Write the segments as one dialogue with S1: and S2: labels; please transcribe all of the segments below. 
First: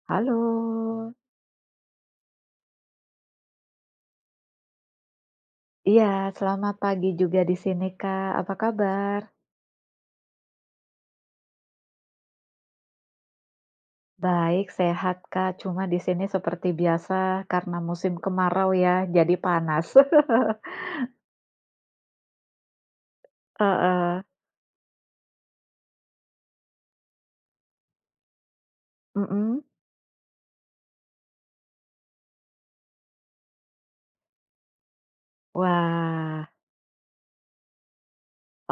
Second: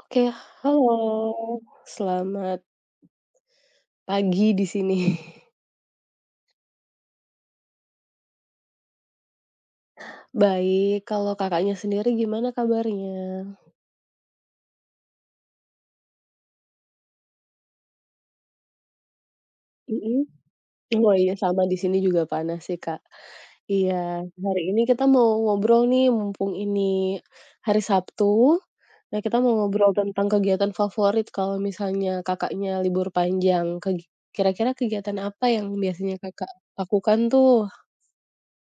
S1: Oke, halo,
S2: Halo.
S1: selamat pagi di sini.
S2: Iya, selamat pagi juga di sini Kak, apa kabar?
S1: Baik, kalau Kakaknya, sendiri gimana kabarnya?
S2: Baik, sehat, Kak, cuma di sini seperti biasa, karena musim kemarau ya, jadi panas.
S1: Mhm, oh iya, sama di sini juga panas sih Kak. Iya
S2: Heeh.
S1: hari ini kita mau ngobrol nih, mumpung ini hari Sabtu. Nah, kita mau
S2: Mhm.
S1: ngobrol tentang kegiatan favorit kalau misalnya Kakaknya, libur panjang. Kegi kira-kira kegiatan apa yang biasanya
S2: Wah.
S1: Kakak, lakukan tuh?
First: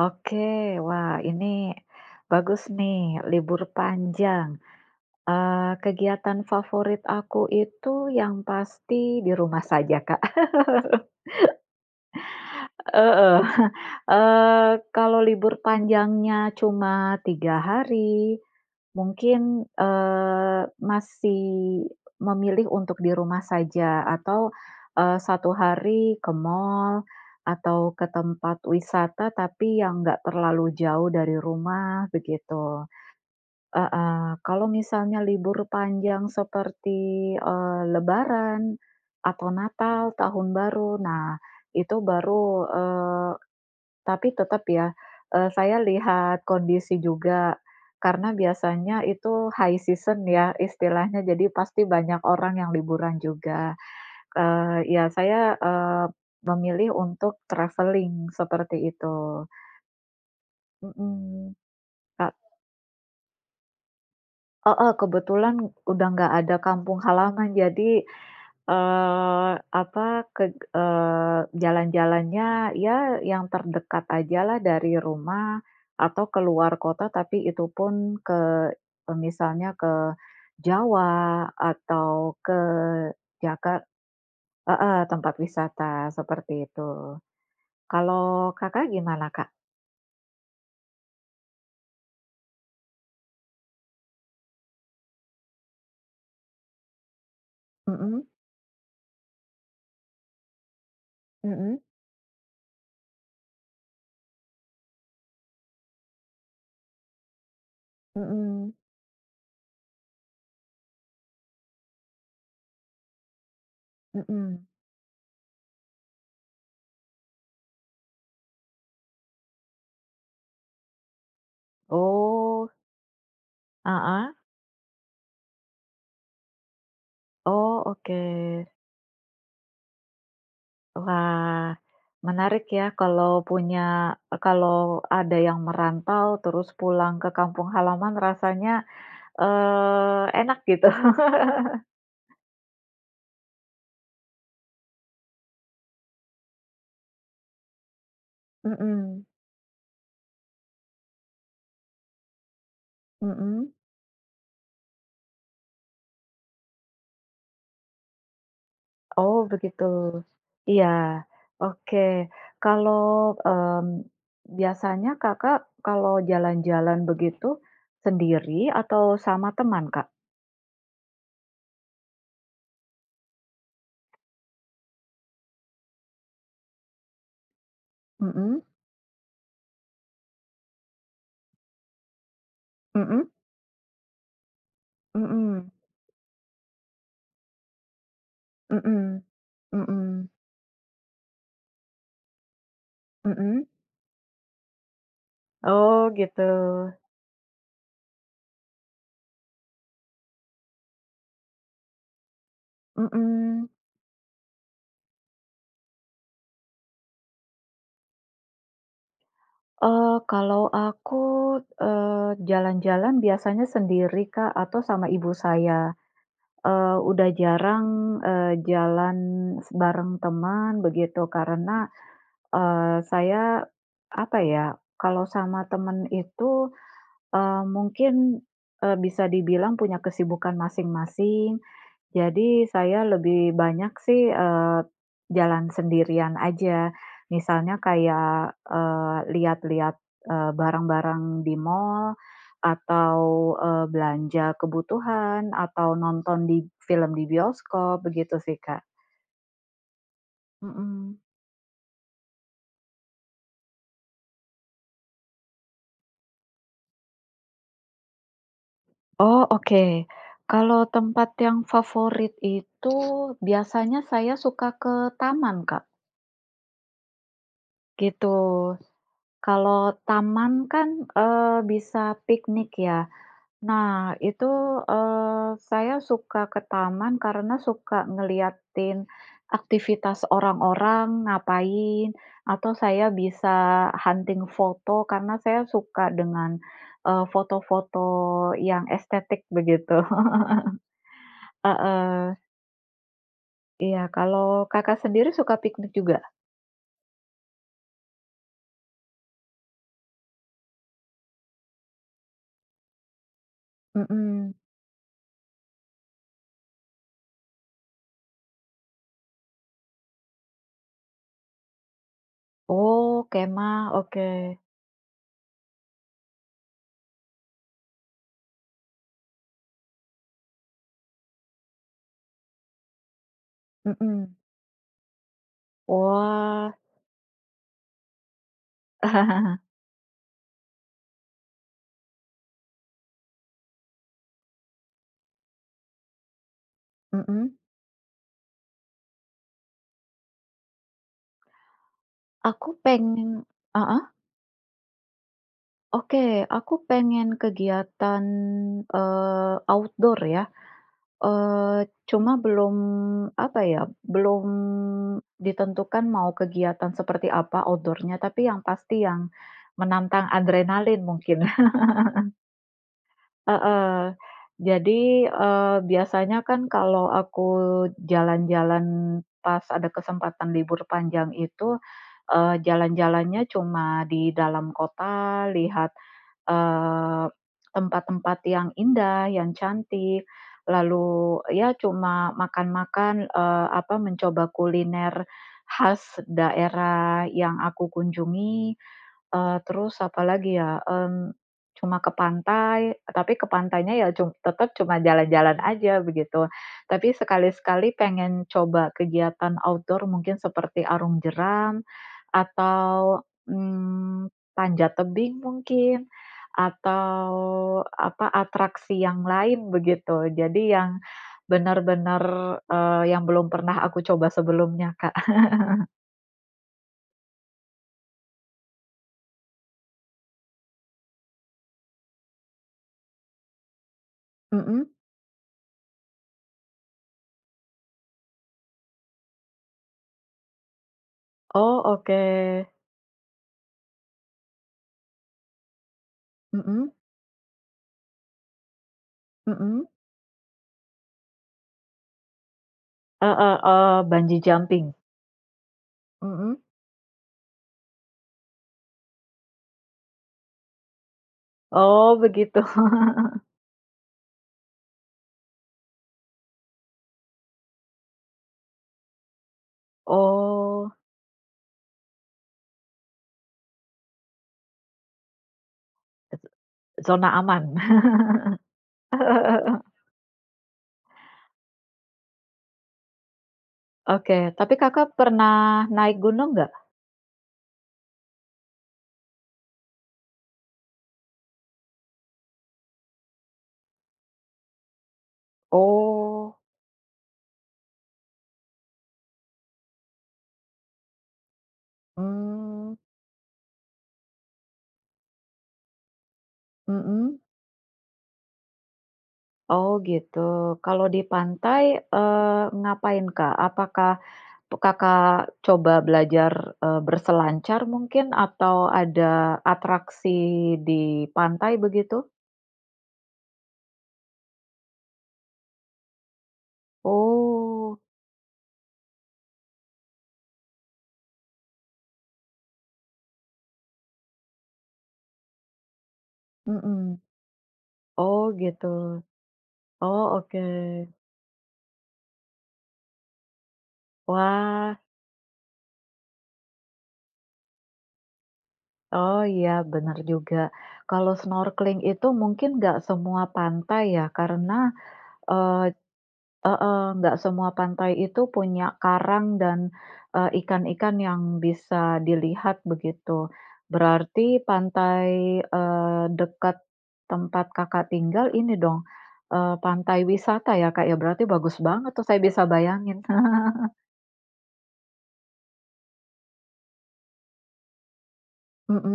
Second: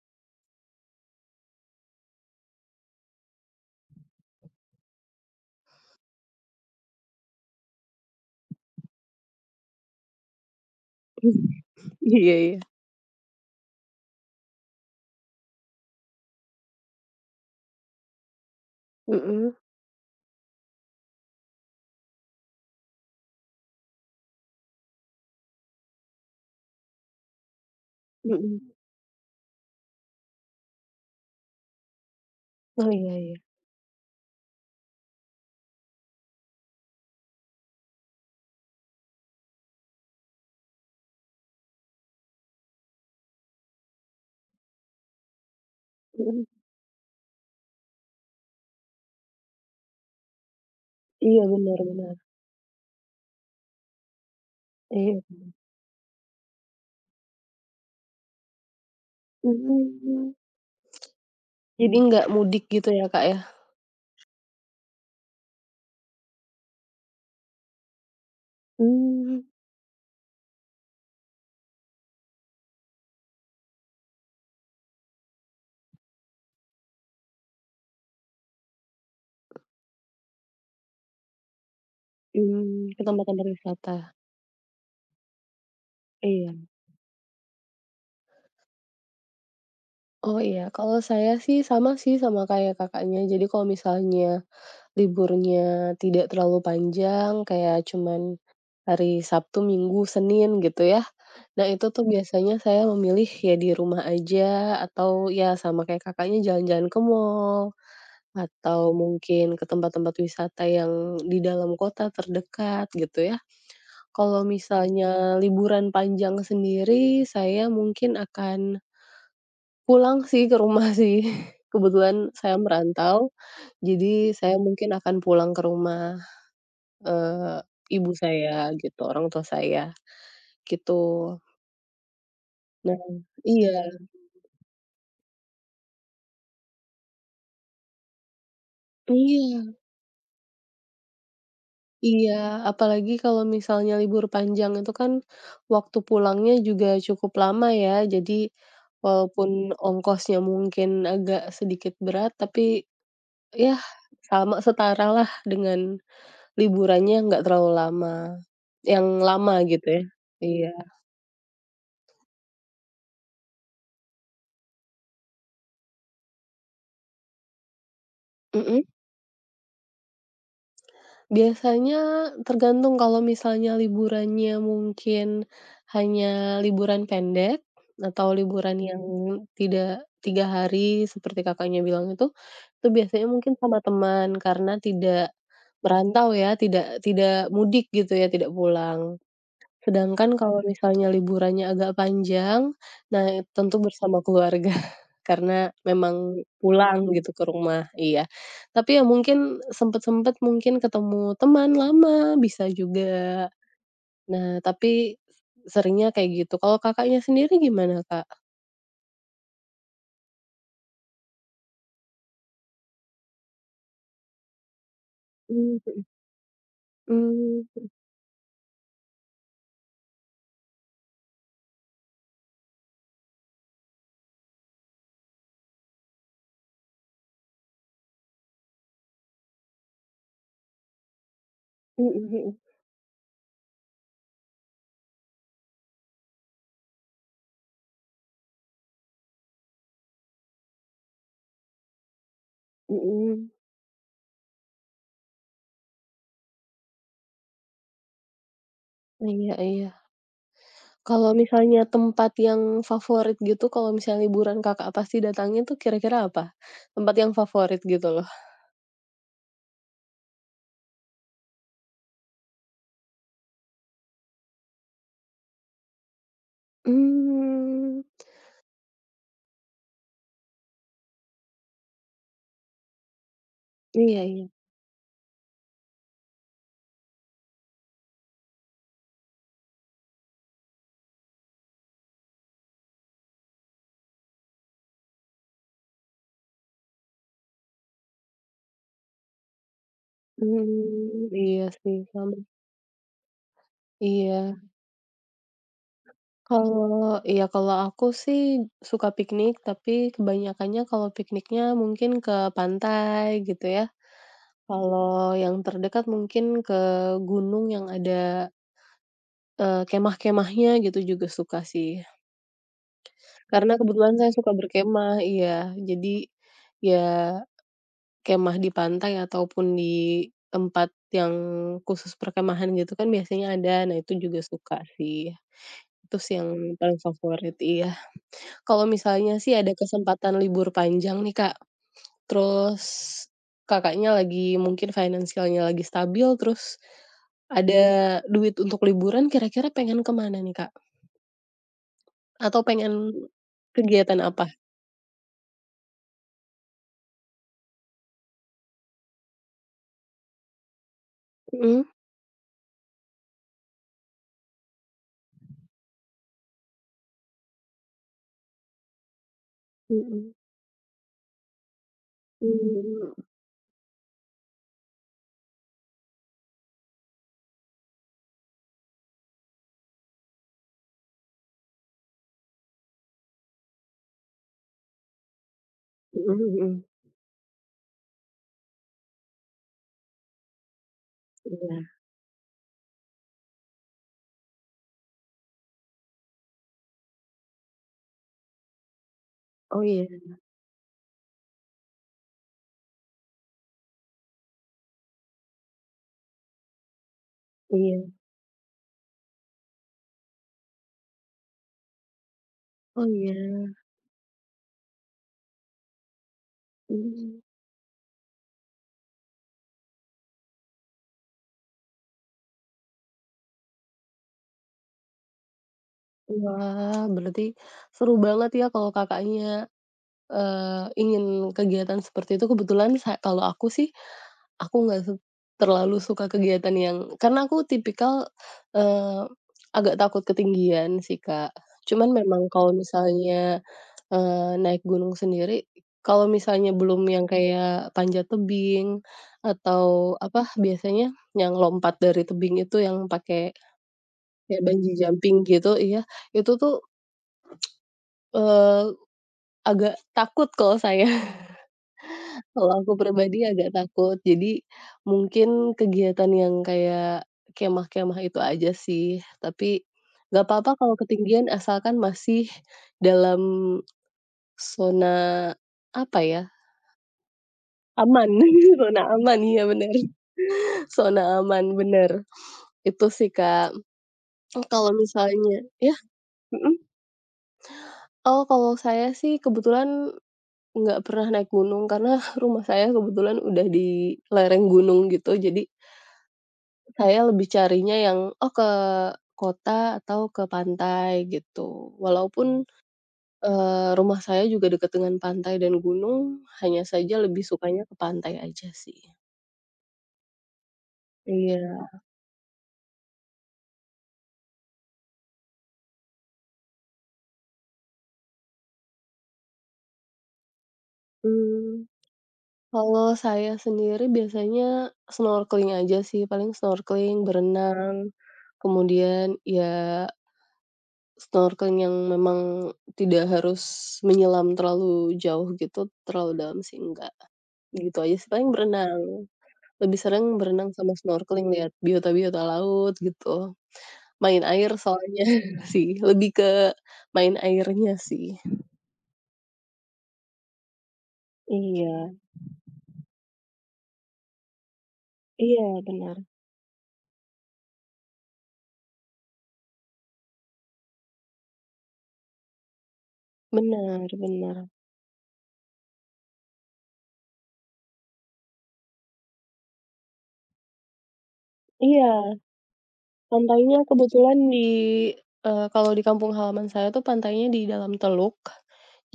S2: Oke, wah, ini bagus nih, libur panjang. Eee, kegiatan favorit aku itu yang pasti, di rumah saja Kak.
S1: Iya iya.
S2: Heeh. Eee, kalau libur panjangnya cuma 3 hari,
S1: Mhm.
S2: mungkin, eee, masih memilih untuk di rumah saja, atau, eee, 1 hari ke mall atau ke tempat
S1: Mhm.
S2: wisata, tapi yang enggak terlalu jauh dari rumah, begitu.
S1: Oh, iya iya.
S2: Heeh. Kalau, misalnya libur panjang seperti, eee, lebaran atau natal, tahun baru, nah, itu baru, eee tapi tetap ya, eee, saya lihat
S1: Mhm.
S2: kondisi juga. Karena biasanya itu high season ya istilahnya,
S1: Iya,
S2: jadi
S1: bener
S2: pasti
S1: bener.
S2: banyak orang yang liburan juga. Eee, ya
S1: Iya, bener.
S2: saya, eee, memilih untuk travelling, seperti itu.
S1: Mmm.
S2: Mhm,
S1: Jadi, enggak
S2: eee
S1: mudik gitu ya Kak, ya?
S2: Heeh, kebetulan udah nggak ada kampung halaman jadi,
S1: Mmm.
S2: eee, apa ke eee, jalan-jalannya ya yang terdekat aja lah dari rumah, atau ke luar kota, tapi itupun ke e misalnya ke Jawa, atau ke
S1: Mmm, ke tempat-tempat
S2: Jaka
S1: wisata.
S2: heeh, tempat wisata
S1: Iya.
S2: seperti itu. Kalau Kakak gimana, Kak?
S1: Oh, iya. Kalau saya sih, sama sih, sama kayak Kakaknya. Jadi kalau misalnya liburnya tidak terlalu panjang, kayak
S2: Mhm.
S1: cuman hari Sabtu, Minggu, Senin, gitu ya. Nah,
S2: Mhm.
S1: itu tuh biasanya saya memilih, ya di rumah aja, atau, ya, sama kayak Kakaknya jalan-jalan ke mall,
S2: Mhm.
S1: atau mungkin ke tempat-tempat wisata yang di dalam kota terdekat, gitu, ya. Kalau
S2: Mhm.
S1: misalnya liburan panjang sendiri, saya mungkin akan pulang sih, ke rumah sih. Kebetulan saya
S2: Oh.
S1: merantau, jadi
S2: Heeh.
S1: saya mungkin akan pulang ke rumah eee,
S2: Oh,
S1: ibu saya
S2: oke.
S1: gitu, orang tua saya, gitu.
S2: Wah, menarik ya,
S1: Nah,
S2: kalau
S1: iya.
S2: punya, e kalau ada yang merantau, terus pulang ke kampung halaman rasanya,
S1: Iya.
S2: eee, enak gitu.
S1: Iya, apalagi kalau misalnya libur panjang itu kan waktu pulangnya juga cukup lama, ya? Jadi,
S2: Mhm.
S1: walaupun ongkosnya mungkin agak sedikit berat, tapi,
S2: Mhm.
S1: ya, sama setara lah dengan liburannya nggak terlalu lama yang
S2: Oh,
S1: lama
S2: begitu.
S1: gitu, ya. Iya.
S2: Iya, oke. Kalau mmm, biasanya Kakak kalau jalan-jalan begitu sendiri,
S1: Mhm?
S2: atau sama teman, Kak?
S1: Biasanya tergantung kalau misalnya liburannya mungkin hanya liburan pendek atau
S2: Mhm.
S1: liburan yang tidak tiga hari seperti Kakak bilang itu, itu biasanya
S2: Mhm.
S1: mungkin sama teman karena tidak
S2: Mhm.
S1: merantau ya tidak tidak mudik gitu ya tidak pulang.
S2: Mhm. Mhm.
S1: Sedangkan kalau misalnya liburannya agak panjang, nah
S2: Mhm.
S1: tentu bersama keluarga karena
S2: Oh, gitu.
S1: memang pulang gitu ke rumah. Iya. Tapi ya mungkin sempat-sempat mungkin ketemu teman lama bisa juga.
S2: Mhm.
S1: Nah, tapi seringnya kayak gitu. Kalau Kakaknya sendiri gimana Kak?
S2: Eee, kalau aku, eee, jalan-jalan biasanya sendiri Kak, atau sama ibu
S1: Mmm,
S2: saya,
S1: mhm.
S2: eee, sudah
S1: Mmm,
S2: jarang,
S1: mhm.
S2: eee, jalan bareng teman begitu karena, eee, saya apa ya, kalau sama teman itu, eee, mungkin, eee, bisa dibilang punya kesibukan masing-masing.
S1: Mhm mhm.
S2: Jadi saya lebih banyak sih, eee, jalan sendirian aja. Misalnya kayak, eee, lihat-lihat, eee, barang-barang di mall atau,
S1: Mhm.
S2: eee, belanja kebutuhan atau nonton di film di bioskop, begitu sih Kak.
S1: Iya iya.
S2: Mhm.
S1: Kalau misalnya tempat yang favorit gitu, kalau misalnya liburan Kakak pasti datangin itu kira-kira apa? Tempat yang favorit gitu loh.
S2: Oh, oke, kalau tempat yang favorit itu biasanya saya suka ke taman, Kak.
S1: Hmm.
S2: Gitu, kalau taman kan, eee, bisa piknik ya. Nah,
S1: Iya
S2: itu,
S1: iya.
S2: eee, saya suka ke taman, karena suka ngelihatin aktivitas orang-orang ngapain, atau saya bisa hunting foto, karena saya suka dengan, eee, foto-foto yang estetik begitu,
S1: Hmm, iya sih, sama.
S2: heeh. Iya,
S1: Iya.
S2: kalau Kakak, sendiri suka piknik juga?
S1: Kalau iya, kalau aku sihk suka piknik, tapi kebanyakannya kalau pikniknya mungkin ke pantai gitu ya.
S2: Mhm.
S1: Kalau yang terdekat mungkin ke gunung yang ada eee, kemah-kemahnya, gitu juga suka sih.
S2: Oh, kemah.
S1: Karena, kebetulan saya suka
S2: Oke.
S1: berkemah iya. Jadi, ya kemah di pantai ataupun di tempat yang khusus perkemahan gitu kan, biasanya ada. Nah, itu
S2: Mhm.
S1: juga suka sih. Itu sih
S2: Wah.
S1: yang paling favorit iya. Kalau misalnya sih ada kesempatan libur panjang nih Kak, terus Kakaknya, lagi mungkin financial-nya lagi stabil, terus
S2: Mhm.
S1: ada duit untuk liburan, kira-kira pengen ke mana nih Kak? Atau
S2: Aku
S1: pengen
S2: pengen heeh.
S1: kegiatan apa?
S2: Oke, aku pengen kegiatan, eee, outdoor ya.
S1: Mmm.
S2: Eee, cuma belum apa ya, belum ditentukan mau kegiatan seperti apa outdoor-nya, tapi yang pasti yang menantang
S1: Mhm.
S2: adrenalin mungkin.
S1: Hmm.
S2: Heeh, jadi, eee, biasanya kan, kalau aku jalan-jalan pas ada kesempatan libur panjang itu, eee, jalan-jalannya cuma di dalam kota, lihat,
S1: Mhm mhm.
S2: eee, tempat-tempat yang indah, yang cantik, lalu ya
S1: Iya.
S2: cuma makan-makan, eee, apa mencoba kuliner khas daerah yang aku kunjungi, eee,
S1: Oh,
S2: terus
S1: iya.
S2: apa lagi ya, mmm, cuma ke pantai, tapi ke pantainya ya cum tetap cuma jalan-jalan saja, begitu. Tapi, sekali-sekali
S1: Iya.
S2: pengen coba kegiatan outdoor mungkin seperti arum jeram,
S1: Oh,
S2: atau
S1: iya.
S2: mmm, panjat tebing mungkin, atau
S1: Mmm.
S2: apa, atraksi yang lain, begitu. Jadi, yang benar-benar eee, yang belum pernah aku coba sebelumnya Kak.
S1: Wah berarti, seru banget ya kalau Kakaknya, eee, ingin kegiatan seperti itu. Kebetulan sa kalau aku sih, aku
S2: Heeh.
S1: enggak suk terlalu suka kegiatan yang karena aku tipikal, eee, agak takut ketinggian, sih Kak.
S2: Oh
S1: Cuman
S2: oke.
S1: memang kalau misalnya, eee, naik gunung sendiri kalau misalnya
S2: Heeh.
S1: belum yang kayak panjat tebing,
S2: Heeh.
S1: atau apa? Biasanya yang lompat dari tebing itu yang pakai,
S2: Heeh, eee, bungee
S1: kayak
S2: jumping.
S1: bungee jumping, gitu iya, ...itu
S2: Heeh.
S1: tuh, eee, agak takut kalau saya.
S2: Oh, begitu.
S1: Kalau aku pribadi agak takut. Jadi, mungkin kegiatan yang kayak kemah-kemah itu aja sih. Tapi, enggak apa-apa
S2: Oh.
S1: kalau ketinggian asalkan masih dalam, zona, apa ya?
S2: [unintelligible] Zona aman.
S1: aman, zona aman iya benar. Zona aman benar. Itu, sih Kak m
S2: Oke.
S1: Oh
S2: Tapi
S1: kalau
S2: Kakak
S1: misalnya
S2: pernah
S1: Ya?
S2: naik gunung enggak?
S1: Heeh? Oh kalau saya sih kebetulan, enggak pernah naik gunung. Karena rumah saya kebetulan udah di lereng gunung, gitu. Jadi
S2: Oh.
S1: saya lebih carinya yang oh ke kota, atau ke pantai, gitu. Walaupun,
S2: Mmm.
S1: eee, rumah saya juga dekat dengan pantai dan gunung, hanya saja
S2: Heeh.
S1: lebih sukanya ke pantai aja sih.
S2: Oh gitu, kalau di pantai,
S1: Iya.
S2: eee, ngapain Kak, apakah tuk Kakak, coba belajar, eee, berselancar mungkin, atau ada atraksi di pantai,
S1: Hmm,
S2: begitu?
S1: kalau saya sendiri biasanya snorkeling aja sih, paling snorkeling,
S2: Oh.
S1: berenang, kemudian ya snorkeling yang memang tidak harus menyelam terlalu jauh gitu, terlalu dalam sih enggak,
S2: Mhm.
S1: gitu aja sih.
S2: Oh
S1: Paling
S2: gitu,
S1: berenang, lebih
S2: oh
S1: sering
S2: oke.
S1: berenang sama snorkeling liat biota-biota laut gitu, main air
S2: Wah.
S1: soalnya sih lebih ke main airnya sih.
S2: Oh iya, benar juga. Kalau snorkeling
S1: Iya.
S2: itu mungkin enggak semua pantai ya, karena
S1: Iya,
S2: eee,
S1: bener.
S2: heeh, enggak semua pantai itu punya karang dan, eee, ikan-ikan yang bisa dilihat, begitu.
S1: Bener
S2: Berarti
S1: bener.
S2: pantai, eee, dekat tempat Kakak tinggal, ini dong, eee, pantai wisata ya Kak, ya? Berarti bagus
S1: Iya,
S2: banget tuh saya bisa bayangin.
S1: pantainya kebetulan di eee, kalau di kampung halaman saya tuh pantainya di dalam teluk,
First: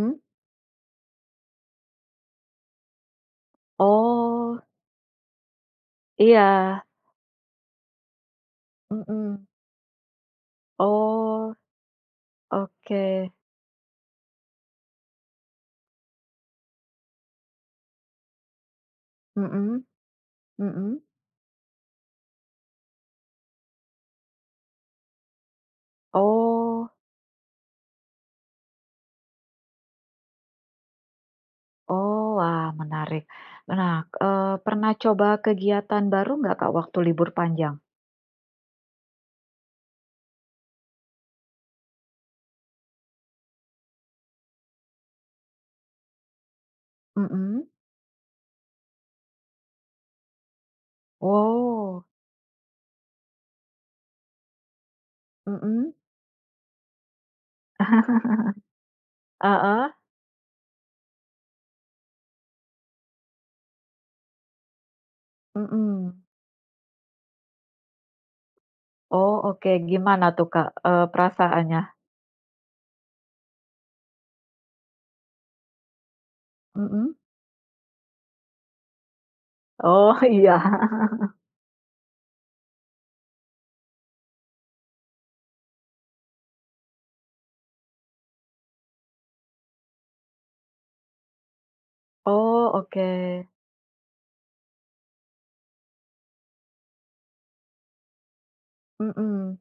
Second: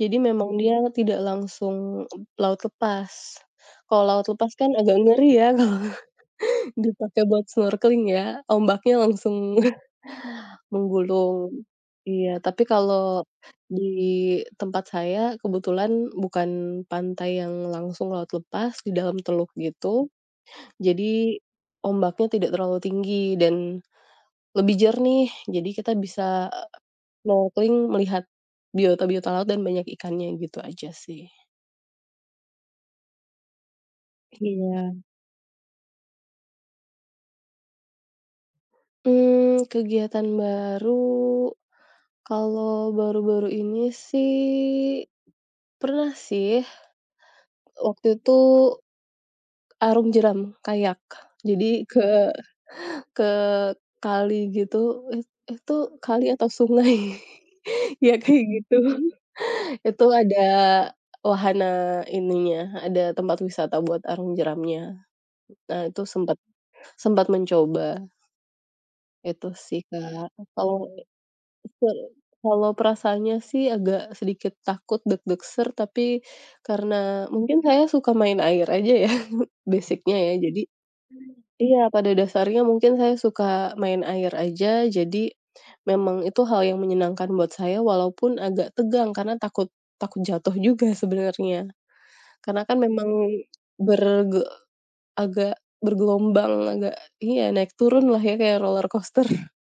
S1: jadi memang dia tidak langsung laut lepas. Kalau laut lepas
S2: Oh.
S1: kan, agak ngeri ya kalau
S2: Iya.
S1: dipakai buat snorkeling ya, ombaknya
S2: Mhm.
S1: langsung
S2: Oh,
S1: menggulung, iya, tapi kalau
S2: oke.
S1: di tempat saya, kebetulan bukan pantai yang langsung laut lepas di dalam teluk
S2: Mhm,
S1: gitu,
S2: mhm.
S1: jadi ombaknya tidak terlalu tinggi dan lebih jernih. Jadi, kita bisa e
S2: Oh.
S1: snorkeling, melihat biota-biota laut dan banyak ikannya, gitu aja sih.
S2: Oh. Wah, menarik. Me nah, eee, pernah
S1: Iya.
S2: coba kegiatan baru enggak Kak, waktu libur panjang?
S1: Mmm, kegiatan baru, kalau baru-baru ini sih, pernah sih
S2: Mhm
S1: waktu itu, Arung jeram, kayak, jadi ke
S2: Oh.
S1: ke kali gitu it itu
S2: Mhm.
S1: kali atau sungai ya kayak gitu.
S2: Heeh.
S1: Itu ada wahana ininya, ada tempat wisata buat arung jeramnya. Nah, itu
S2: Mhm.
S1: sempet sempet mencoba.
S2: Oh,
S1: Itu
S2: oke,
S1: sih
S2: gimana
S1: Kak,
S2: tuh Kak,
S1: atau
S2: eee, perasaannya?
S1: betul, kalau perasaannya sih, agak sedikit takut deg-deg ser. Tapi,
S2: Mhm.
S1: karena mungkin saya suka main air aja ya
S2: Oh,
S1: basic-nya ya,
S2: iya.
S1: jadi iya pada dasarnya mungkin saya suka main air aja. Jadi, memang itu hal yang menyenangkan buat saya walaupun agak tegang karena takut takut jatuh juga sebenernya. Karena
S2: Oh,
S1: kan, memang
S2: oke.
S1: berge agak bergelombang, agak iya naik turun lah ya kayak roller coaster.
S2: Mhm,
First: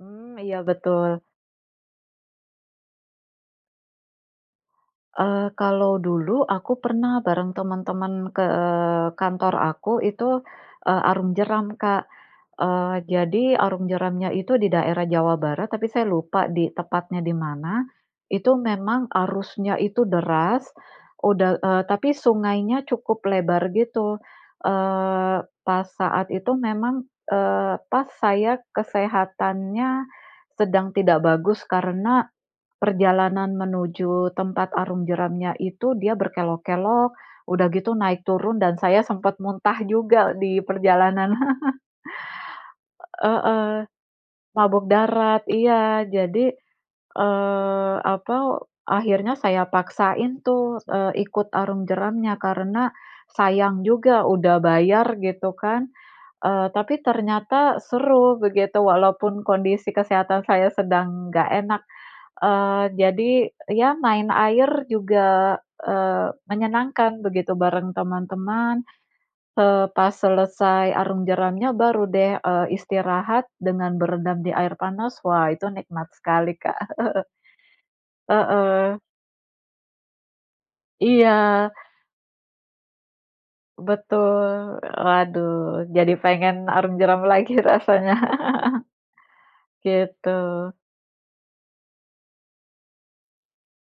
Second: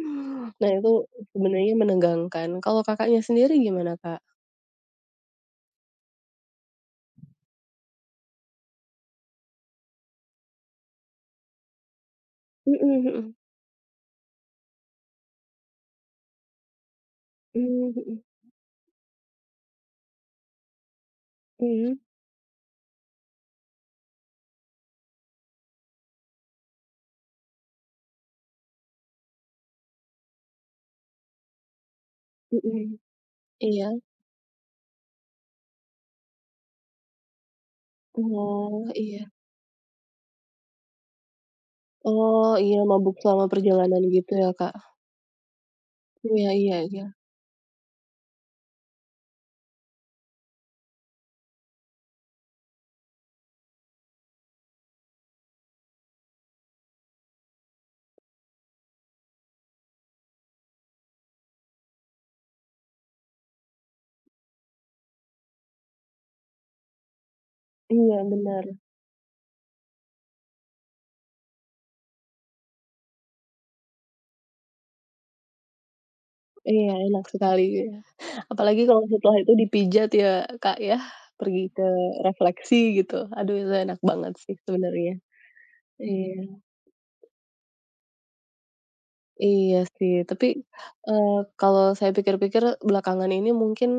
S2: mmm, iya
S1: Nah, itu
S2: betul.
S1: sebenarnya menegangkan. Kalau Kakaknya, sendiri gimana Kak?
S2: Eee, kalau dulu aku pernah bareng teman-teman ke kantor aku itu, eee, arung jeram, Kak,
S1: Mhm
S2: eee,
S1: mhm.
S2: jadi arung jeramnya itu di daerah Jawa Barat, tapi saya lupa di tepatnya di mana,
S1: Mmm, mhm.
S2: itu memang arusnya itu deras, udah, eee,
S1: Mhm.
S2: tapi sungainya cukup lebar gitu, eee, pas saat itu memang, eee, pas saya kesehatannya sedang tidak bagus karena
S1: Mhm,
S2: perjalanan
S1: iya.
S2: menuju tempat arung jeramnya itu dia berkelok-kelok, udah gitu naik turun dan
S1: Oh,
S2: saya
S1: iya.
S2: sempat muntah juga di perjalanan.
S1: Oh, iya. Mabuk selama
S2: Heeh,
S1: perjalanan gitu ya, Kak.
S2: mabok darat iya,
S1: Iya
S2: jadi,
S1: iya iya.
S2: eee, apa, akhirnya saya paksain tuh, eee, ikut arung jeramnya. Karena sayang juga udah bayar gitu kan, eee, tapi ternyata seru begitu, walaupun kondisi kesehatan saya sedang nggak enak, eee, jadi, ya main air juga, eee, menyenangkan begitu bareng
S1: Iya, bener.
S2: teman-teman, eee, pas selesai arung jeramnya, baru deh, eee, istirahat dengan berendam di air panas. Wah itu nikmat sekali, Kak.
S1: Iya enak sekali. Apalagi
S2: Heeh.
S1: kalau setelah itu dipijat ya, Kak, ya, pergi
S2: Iya.
S1: ke refleksi gitu. Aduh itu enak banget sih
S2: Betul,
S1: sebenernya.
S2: waduh, jadi pengen
S1: Iya.
S2: arung jeram lagi rasanya,
S1: Iya sih,
S2: gitu.
S1: tapi, eee, kalau saya pikir-pikir belakangan ini mungkin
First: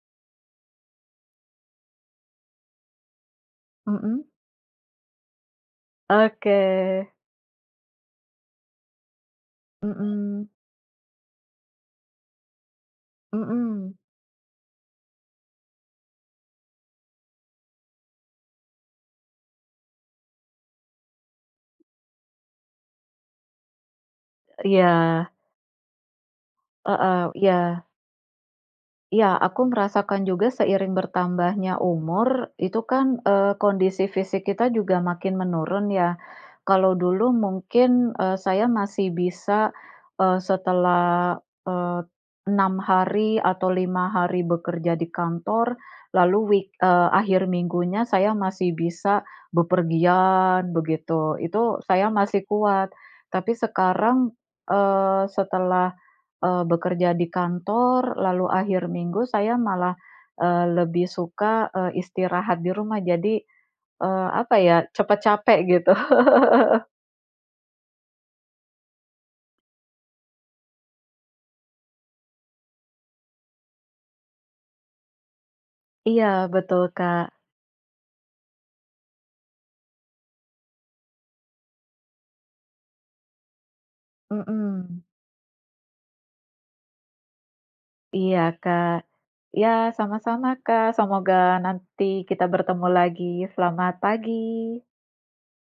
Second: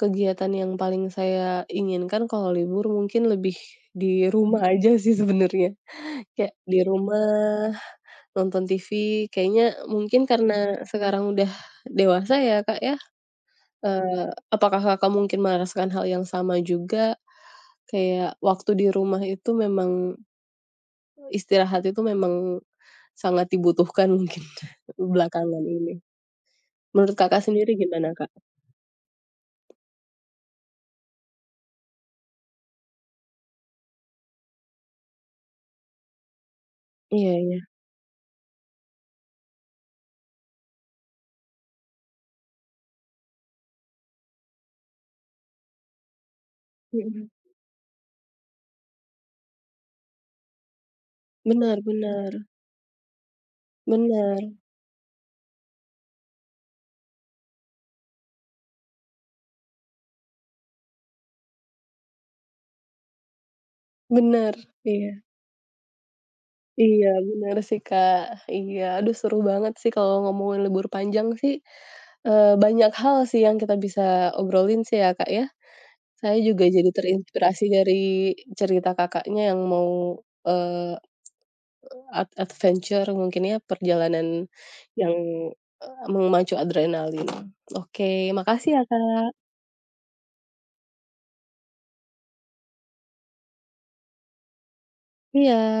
S1: kegiatan yang paling saya inginkan kalau libur mungkin lebih di
S2: Mhm.
S1: rumah aja sih sebenernya.
S2: Oke.
S1: Kayak di rumah nonton TV kayaknya mungkin
S2: Mhm.
S1: karena sekarang udah dewasa ya, Kak, ya,
S2: Mhm.
S1: eee, apakah, Kakak, mungkin merasakan hal yang sama juga? Kayak waktu di rumah itu memang Istirahat itu memang sangat dibutuhkan mungkin
S2: E iya.
S1: belakangan ini. Menurut,
S2: Heeh,
S1: Kakak, sendiri
S2: iya.
S1: gimana, Kak?
S2: Iya, aku merasakan juga seiring bertambahnya umur, itu kan, eee, kondisi fisik kita juga makin menurun ya. Kalau dulu
S1: Iya iya.
S2: mungkin, eee, saya masih bisa, eee, setelah, eee, 6 hari atau 5 hari bekerja di kantor, lalu week eee,
S1: Mhm.
S2: akhir minggunya saya masih bisa bepergian begitu, itu
S1: Bener
S2: saya masih
S1: bener.
S2: kuat. Tapi sekarang,
S1: Bener.
S2: eee, setelah, eee, bekerja di kantor, lalu akhir minggu saya malah, eee, lebih suka, eee, istirahat di rumah. Jadi, eee,
S1: Bener,
S2: apa ya, cepat
S1: iya.
S2: capek gitu.
S1: Iya bener sih, Kak. Iya. Aduh seru banget sih kalau ngomongin libur panjang sih, eee, banyak hal sih yang kita bisa obrolin sih ya, Kak, ya.
S2: Iya,
S1: Saya juga
S2: betul,
S1: jadi
S2: Kak.
S1: terinspirasi dari cerita, Kakaknya, yang mau, eee, ad adventure mungkin ya perjalanan
S2: Mhm.
S1: yang, eee, memacu adrenalin. Oke,
S2: Iya,
S1: makasih ya,
S2: Kak.
S1: Kak!
S2: Ya, sama-sama, Kak. Semoga nanti kita bertemu lagi. Selamat pagi!
S1: Iya.